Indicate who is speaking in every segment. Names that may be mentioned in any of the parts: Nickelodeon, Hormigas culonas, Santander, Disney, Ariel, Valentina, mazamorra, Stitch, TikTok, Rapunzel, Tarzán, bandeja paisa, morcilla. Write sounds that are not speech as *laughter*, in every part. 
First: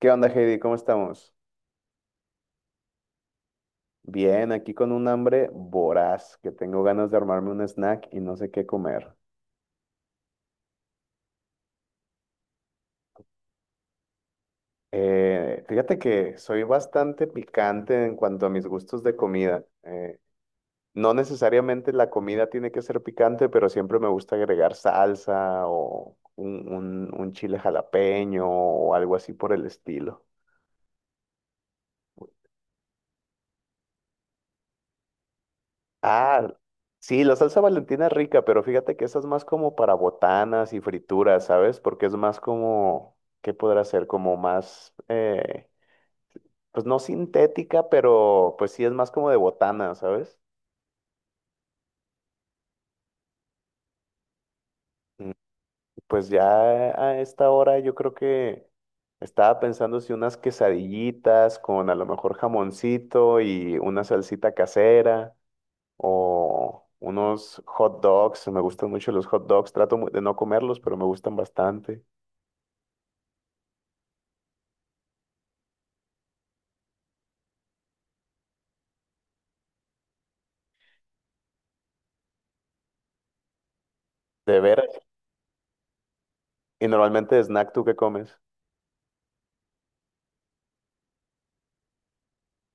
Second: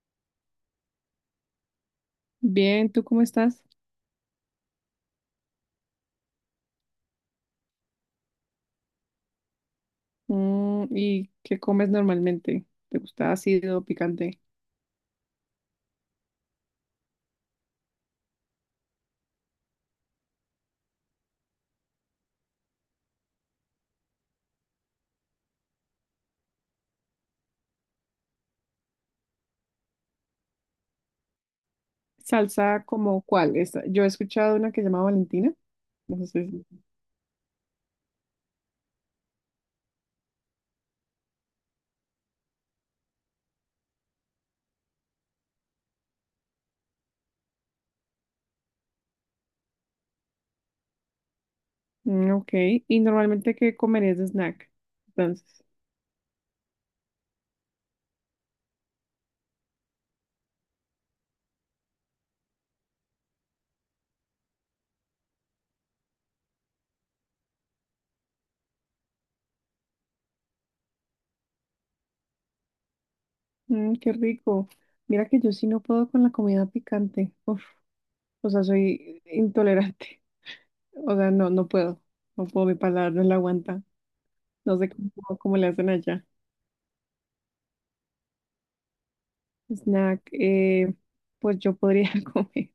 Speaker 1: ¿Qué onda, Heidi? ¿Cómo estamos?
Speaker 2: Bien, ¿tú cómo estás?
Speaker 1: Bien, aquí con un hambre voraz, que tengo ganas de armarme un snack y no sé qué comer.
Speaker 2: Mm, ¿y qué comes normalmente? ¿Te gusta ácido, picante?
Speaker 1: Fíjate que soy bastante picante en cuanto a mis gustos de comida. No necesariamente la comida tiene que ser picante, pero siempre me gusta agregar salsa o un chile jalapeño o algo así por el estilo.
Speaker 2: ¿Salsa como cuál? Yo he escuchado una que se llama Valentina. No sé
Speaker 1: Ah,
Speaker 2: si-
Speaker 1: sí, la salsa Valentina es rica, pero fíjate que esa es más como para botanas y frituras, ¿sabes? Porque es más como, ¿qué podrá ser? Como más, pues no sintética, pero pues sí es más como de botana, ¿sabes?
Speaker 2: Mm, ok, ¿y normalmente qué comerías de snack?
Speaker 1: Mm,
Speaker 2: Entonces,
Speaker 1: pues ya a esta hora yo creo que estaba pensando si unas quesadillitas con a lo mejor jamoncito y una salsita casera o unos hot dogs, me gustan mucho los hot dogs, de no comerlos, pero me gustan bastante.
Speaker 2: mm, qué rico. Mira que yo sí no puedo con la comida picante. Uf, o sea, soy intolerante. *laughs* O sea, no, no puedo. No puedo, mi paladar no la aguanta.
Speaker 1: De
Speaker 2: No sé
Speaker 1: veras.
Speaker 2: cómo, cómo le hacen allá.
Speaker 1: Y normalmente de snack, ¿tú qué comes?
Speaker 2: Snack, pues yo podría *laughs* comer.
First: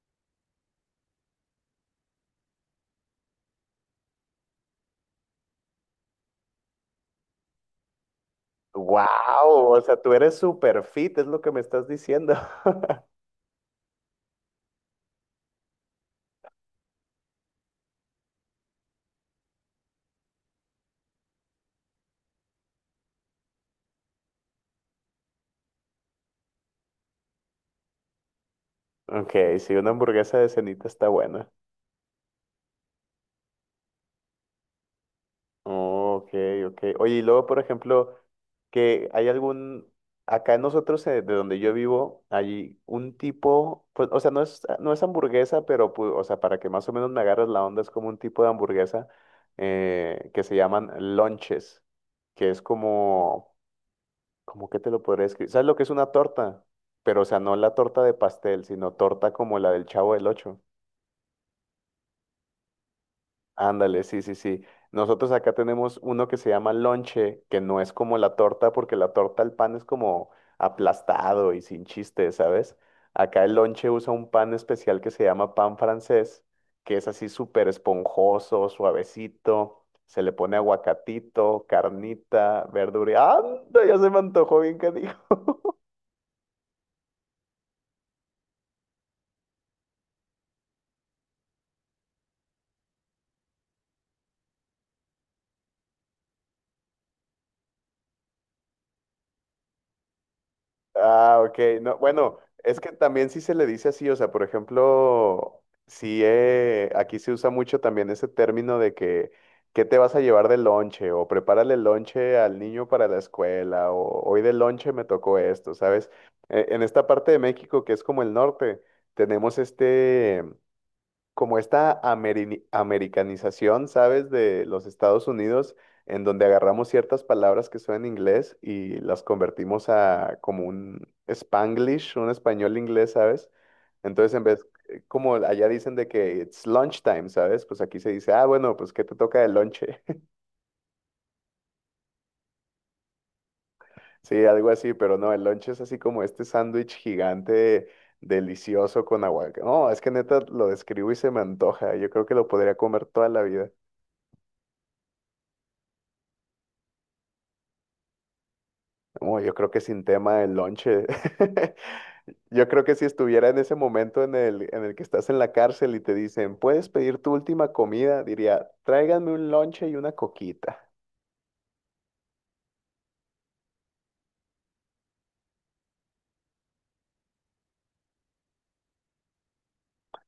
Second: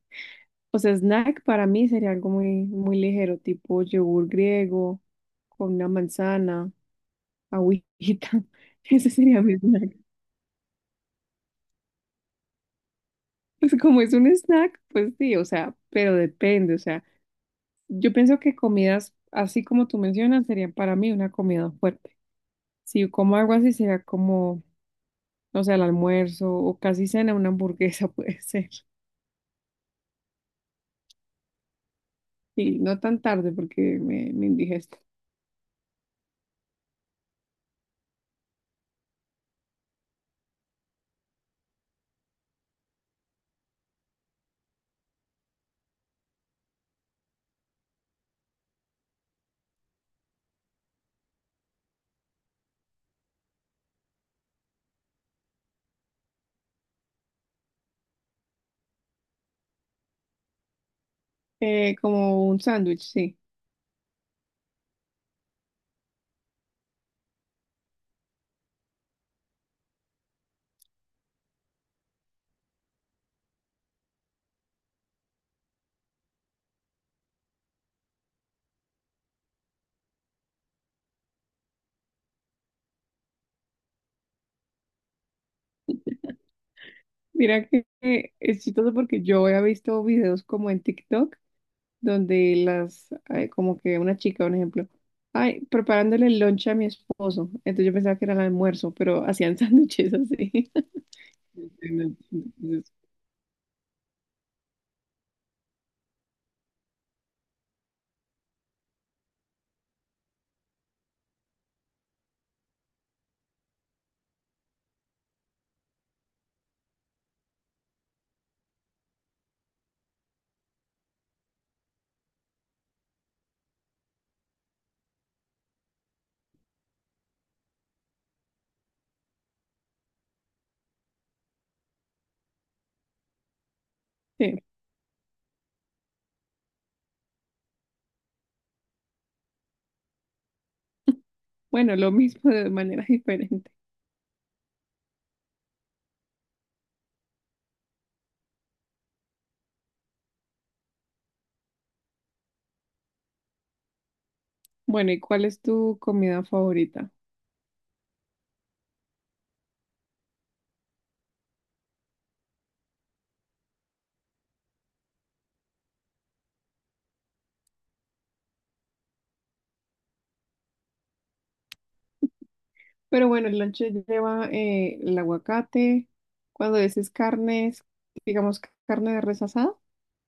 Speaker 2: O sea, snack para mí sería algo muy, muy ligero, tipo yogur griego con una manzana, agüita. *laughs* Ese sería mi
Speaker 1: ¡Wow! O
Speaker 2: snack.
Speaker 1: sea, tú eres super fit, es lo que me estás diciendo. *laughs*
Speaker 2: Pues como es un snack, pues sí, o sea, pero depende, o sea, yo pienso que comidas, así como tú mencionas, serían para mí una comida fuerte. Si yo como algo así, sería como, o sea, el almuerzo o casi cena, una hamburguesa *laughs* puede ser.
Speaker 1: Ok, sí, una hamburguesa de cenita está buena.
Speaker 2: Y no tan tarde porque me indigesto.
Speaker 1: Oh, ok, ok. Oye, y luego, por ejemplo, que hay algún, acá nosotros, de donde yo vivo, hay un tipo, pues, o sea, no es hamburguesa, pero, pu- o sea, para que más o menos me agarres la onda, es como un tipo de hamburguesa que se llaman lonches, que es como... ¿Cómo que te lo podría escribir? ¿Sabes lo que es una torta? Pero, o sea, no la torta de pastel, sino torta como la del Chavo del Ocho.
Speaker 2: Como un sándwich, sí.
Speaker 1: Ándale, sí. Nosotros acá tenemos uno que se llama lonche, que no es como la torta, porque la torta al pan es como aplastado y sin chiste, ¿sabes? Acá el lonche usa un pan especial que se llama pan francés, que es así súper esponjoso, suavecito. Se le pone aguacatito, carnita, verdura. ¡Anda! Ya se me antojó bien que…
Speaker 2: Mira que es chistoso porque yo he visto videos como en TikTok donde las, ay, como que una chica, un ejemplo, ay, preparándole el lunch a mi esposo. Entonces yo pensaba que era el almuerzo, pero *laughs* hacían sándwiches así.
Speaker 1: Ah,
Speaker 2: *laughs*
Speaker 1: ok. No, bueno, es que
Speaker 2: Entonces,
Speaker 1: también sí se le dice así, o sea, por ejemplo, sí, aquí se usa mucho también ese término de que, ¿qué te vas a llevar de lonche? O prepárale el lonche al niño para la escuela, o hoy de lonche me tocó esto, ¿sabes? En esta parte de México, que es como el norte, tenemos este, como esta americanización, ¿sabes? De los Estados Unidos, en donde agarramos ciertas palabras que son en inglés y las convertimos a como un Spanglish, un español inglés, ¿sabes? Entonces,
Speaker 2: sí.
Speaker 1: como allá dicen de que it's lunchtime, ¿sabes? Pues aquí se dice, ah, bueno, pues ¿qué te toca de lonche? *laughs*
Speaker 2: Bueno, lo mismo de manera *laughs* diferente.
Speaker 1: Sí, algo así, pero no, el lonche es así como este sándwich gigante. Delicioso con aguacate. No, es que neta lo describo y se me antoja. Yo creo que lo podría comer toda la vida.
Speaker 2: Bueno, ¿y cuál es tu comida favorita?
Speaker 1: Uy, yo creo que sin tema el lonche. *laughs* Yo creo que si estuviera en ese momento en el que estás en la cárcel y te dicen, puedes pedir tu última comida, diría, tráiganme un lonche y una coquita.
Speaker 2: Pero bueno, el lonche lleva el aguacate, cuando dices carnes, digamos carne de res asada.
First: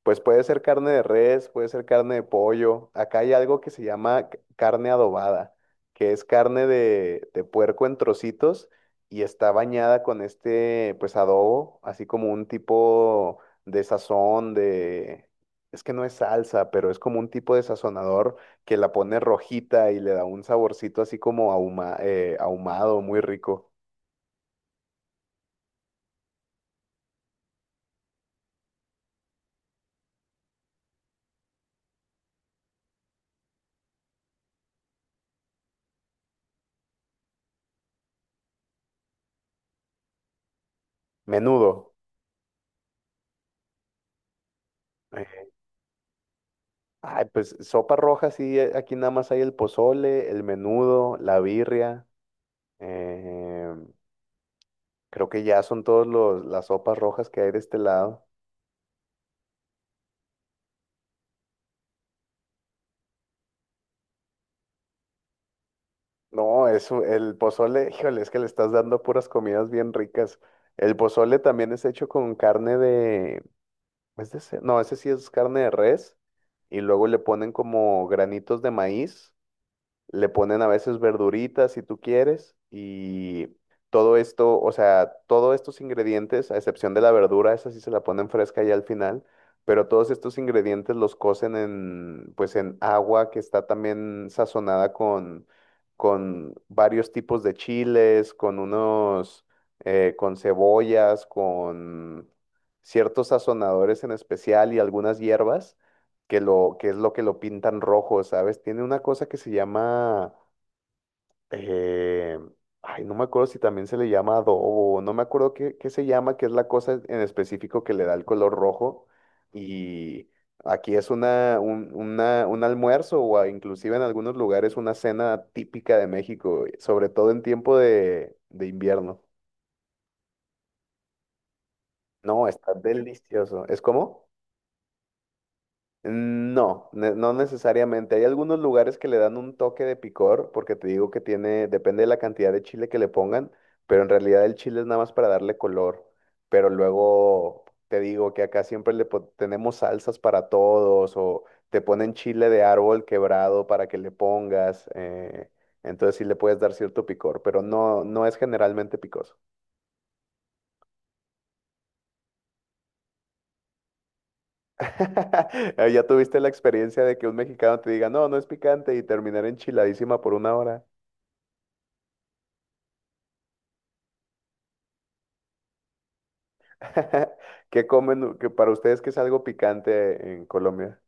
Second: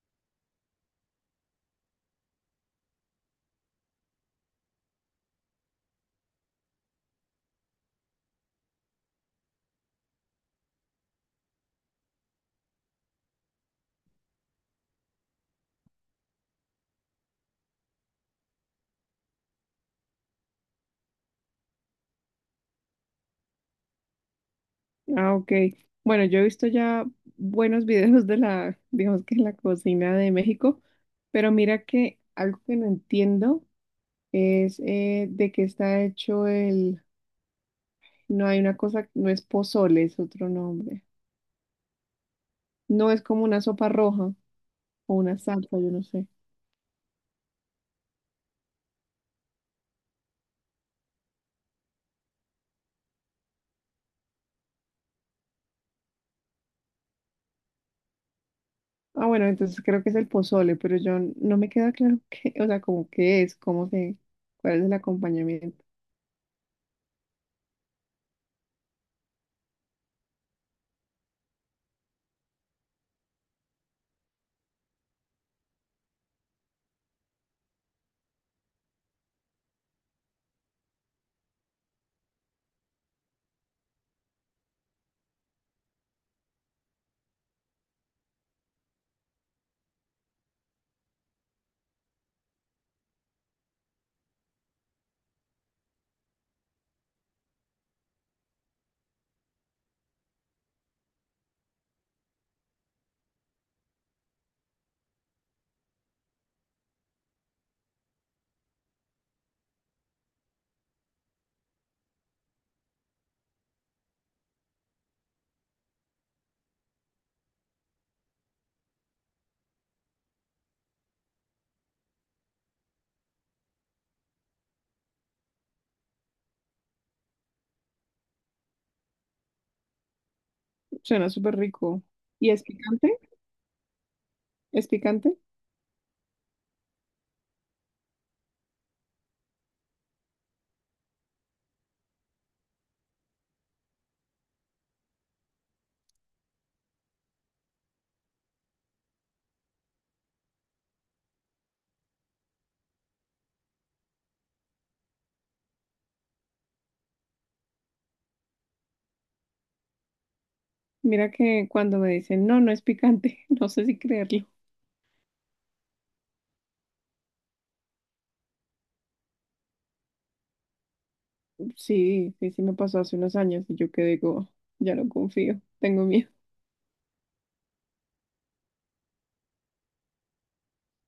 Speaker 1: Pues puede ser carne de res, puede ser carne de pollo. Acá hay algo que se llama c- carne adobada, que es carne de puerco en trocitos y está bañada con este, pues adobo, así como un tipo de sazón, de... Es que no es salsa, pero es como un tipo de sazonador que la pone rojita y le da un saborcito así como ahumado, muy rico.
Speaker 2: Ah, ok. Bueno, yo he visto ya buenos videos de la, digamos que la cocina de México, pero mira que algo que no entiendo es de qué está hecho el, no hay una cosa, no es pozole, es otro nombre.
Speaker 1: Menudo.
Speaker 2: No es como una sopa roja o una salsa, yo no sé.
Speaker 1: Ay, pues sopa roja, sí, aquí nada más hay el pozole, el menudo, la birria. eh, Creo que ya son todos los las sopas rojas que hay de este lado.
Speaker 2: Ah, bueno, entonces creo que es el pozole, pero yo no me queda claro *laughs* qué, o sea, como qué es, cómo se, cuál es el acompañamiento.
Speaker 1: No, eso, el pozole, híjole, es que le estás dando puras comidas bien ricas. El pozole también es hecho con carne de, ¿es de ce-? No, ese sí es carne de res. Y luego le ponen como granitos de maíz. Le ponen a veces verduritas si tú quieres y todo esto, o sea, todos estos ingredientes, a excepción de la verdura, esa sí se la ponen fresca ya al final, pero todos estos ingredientes los cocen en, pues en agua que está también sazonada con varios tipos de chiles, con unos, con cebollas, con ciertos sazonadores en especial y algunas hierbas que lo, que es lo que lo pintan rojo, ¿sabes? Tiene una cosa que se llama, eh, ay, no me acuerdo si también se le llama adobo, no me acuerdo qué, qué se llama, que es la cosa en específico que le da el color rojo. Y aquí es un almuerzo o a- inclusive en algunos lugares una cena típica de México, sobre todo en tiempo de invierno.
Speaker 2: Suena súper rico.
Speaker 1: No,
Speaker 2: ¿Y es
Speaker 1: está
Speaker 2: picante?
Speaker 1: delicioso. ¿Es como?
Speaker 2: ¿Es picante?
Speaker 1: No, no necesariamente. Hay algunos lugares que le dan un toque de picor, porque te digo que tiene, depende de la cantidad de chile que le pongan, pero en realidad el chile es nada más para darle color. Pero luego te digo que acá siempre le pon- tenemos salsas para todos, o te ponen chile de árbol quebrado para que le pongas. Entonces sí le puedes dar cierto picor, pero no, no es generalmente picoso.
Speaker 2: Mira que cuando me dicen, no, no es picante, *laughs* no sé si creerlo.
Speaker 1: *laughs* Ya tuviste la experiencia de que un mexicano te diga, no, no es picante y terminar enchiladísima por una hora.
Speaker 2: Sí, sí, sí me pasó hace unos años y yo que digo ya no confío, tengo miedo.
Speaker 1: *laughs* ¿Qué comen que para ustedes que es algo picante en Colombia?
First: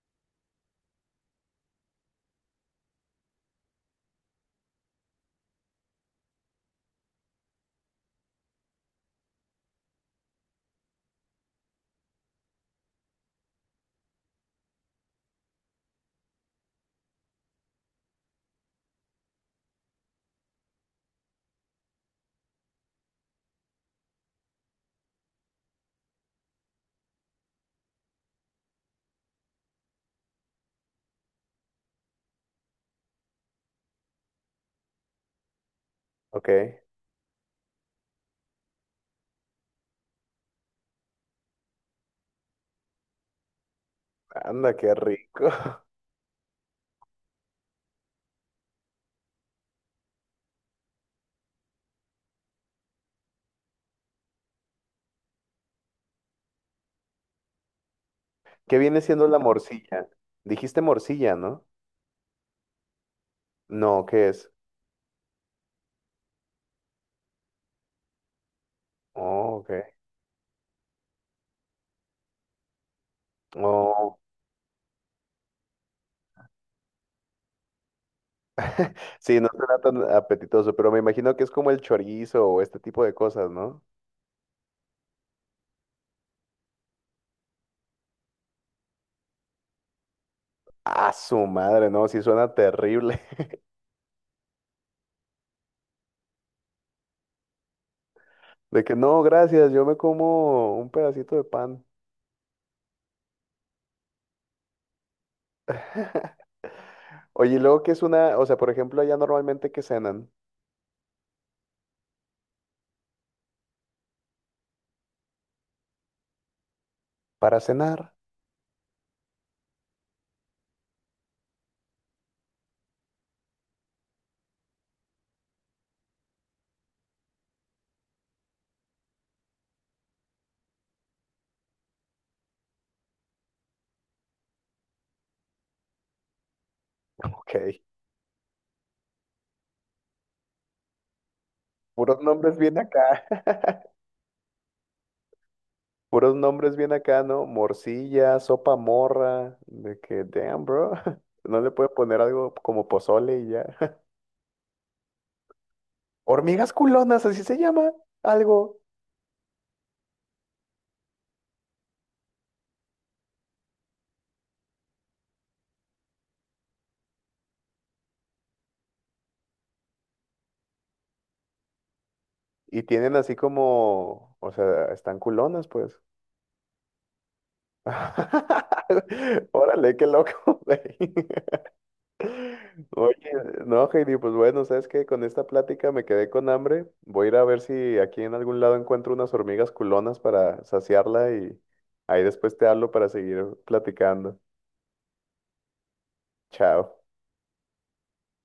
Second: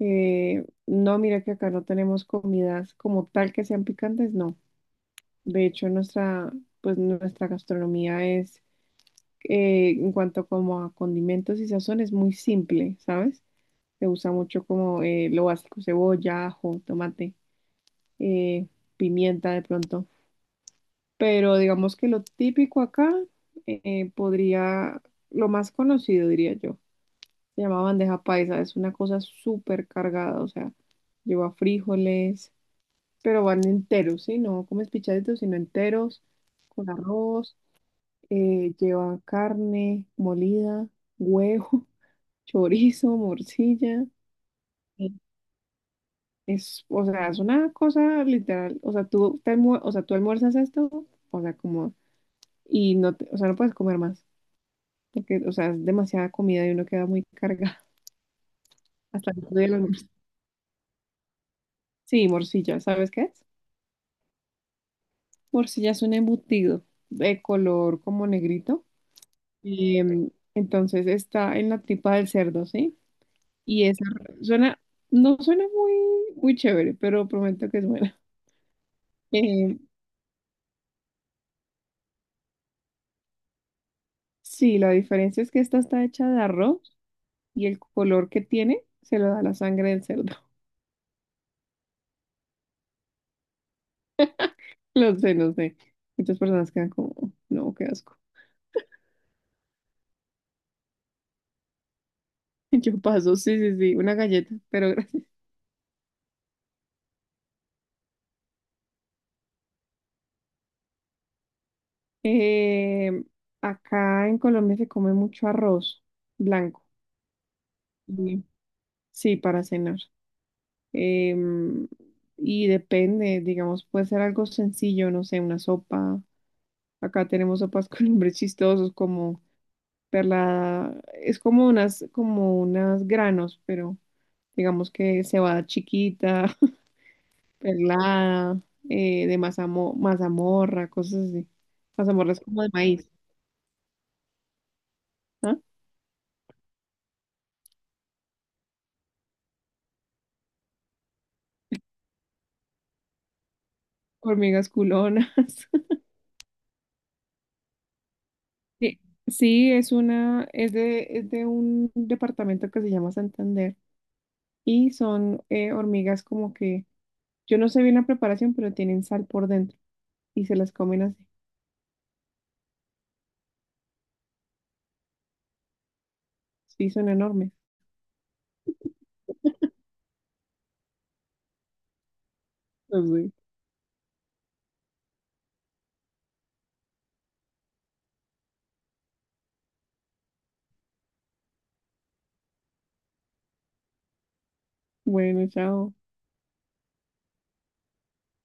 Speaker 2: No, mira que acá no tenemos comidas como tal que sean picantes, no. De hecho, nuestra, pues nuestra gastronomía es, en cuanto como a condimentos y sazón, es muy simple, ¿sabes? Se usa mucho como lo básico, cebolla, ajo, tomate, eh, pimienta de pronto. Pero digamos que lo típico acá podría, lo más conocido diría yo, se llama bandeja paisa, es una cosa súper cargada, o sea, lleva frijoles, pero van enteros, ¿sí? No comes pichaditos, sino enteros,
Speaker 1: Ok,
Speaker 2: con arroz, lleva carne molida, huevo, *laughs* chorizo, morcilla.
Speaker 1: anda, qué
Speaker 2: eh,
Speaker 1: rico. *laughs*
Speaker 2: Es, o sea, es una cosa literal, o sea, tú, o sea, tú almuerzas esto, o sea, como, y no, o sea, no puedes comer más. Porque, o sea, es demasiada comida y uno queda muy cargado
Speaker 1: ¿Qué viene
Speaker 2: *laughs*
Speaker 1: siendo
Speaker 2: hasta
Speaker 1: la *laughs*
Speaker 2: el otro día del almuerzo.
Speaker 1: morcilla? Dijiste morcilla, ¿no?
Speaker 2: Sí, morcilla, ¿sabes qué es?
Speaker 1: No, ¿qué es?
Speaker 2: Morcilla es un embutido de color como negrito.
Speaker 1: Oh, ok.
Speaker 2: Em, entonces está en la tripa del cerdo, ¿sí? Y esa
Speaker 1: Oh,
Speaker 2: suena, no suena muy, muy chévere, pero prometo que es buena. *laughs*
Speaker 1: sí, no suena
Speaker 2: Em,
Speaker 1: tan apetitoso, pero me imagino que es como el chorizo o este tipo de cosas, ¿no?
Speaker 2: sí, la diferencia es que esta está hecha de arroz y el color que tiene se lo da la sangre del cerdo.
Speaker 1: Ah, su madre, no, sí suena terrible. *laughs*
Speaker 2: *laughs* Lo sé, no sé. Muchas personas quedan como, no, qué asco.
Speaker 1: De que no, gracias, yo me como un pedacito de pan.
Speaker 2: *laughs* Yo paso, sí, sí, sí, una galleta, pero
Speaker 1: *laughs* Oye, ¿y luego que es una, o sea, por ejemplo, allá normalmente que cenan
Speaker 2: Eh, acá en Colombia se come mucho arroz blanco.
Speaker 1: para cenar.
Speaker 2: Mm. Sí, para cenar. Em, y depende, digamos, puede ser algo sencillo, no sé, una sopa. Acá tenemos sopas *laughs* con nombres chistosos como perla, es como unas granos, pero digamos que cebada chiquita, *laughs*
Speaker 1: Ok.
Speaker 2: perlada, mazamorra, cosas así.
Speaker 1: Puros
Speaker 2: Mazamorra es
Speaker 1: nombres
Speaker 2: como de
Speaker 1: bien
Speaker 2: maíz,
Speaker 1: acá. *laughs*
Speaker 2: ¿ah?
Speaker 1: Puros nombres bien acá, ¿no? Morcilla, sopa morra, de que, damn, bro. *laughs* No le puede poner algo como pozole y ya. *laughs*
Speaker 2: Hormigas culonas. *laughs*
Speaker 1: Hormigas culonas, así se llama, algo.
Speaker 2: Sí, sí, es una, es de un departamento que se llama Santander y son hormigas como que, yo no sé bien la preparación, pero tienen sal por dentro y se las comen así.
Speaker 1: Y tienen así como, o sea, están culonas, pues.
Speaker 2: Sí, son enormes.
Speaker 1: *laughs* Órale, qué loco, *laughs* güey.
Speaker 2: *laughs* No
Speaker 1: Oye,
Speaker 2: sé.
Speaker 1: no, Heidi, pues bueno, ¿sabes qué? Con esta plática me quedé con hambre. Voy a ir a ver si aquí en algún lado encuentro unas hormigas culonas para saciarla y ahí después te hablo para seguir platicando.
Speaker 2: Bueno, chao.
Speaker 1: Chao.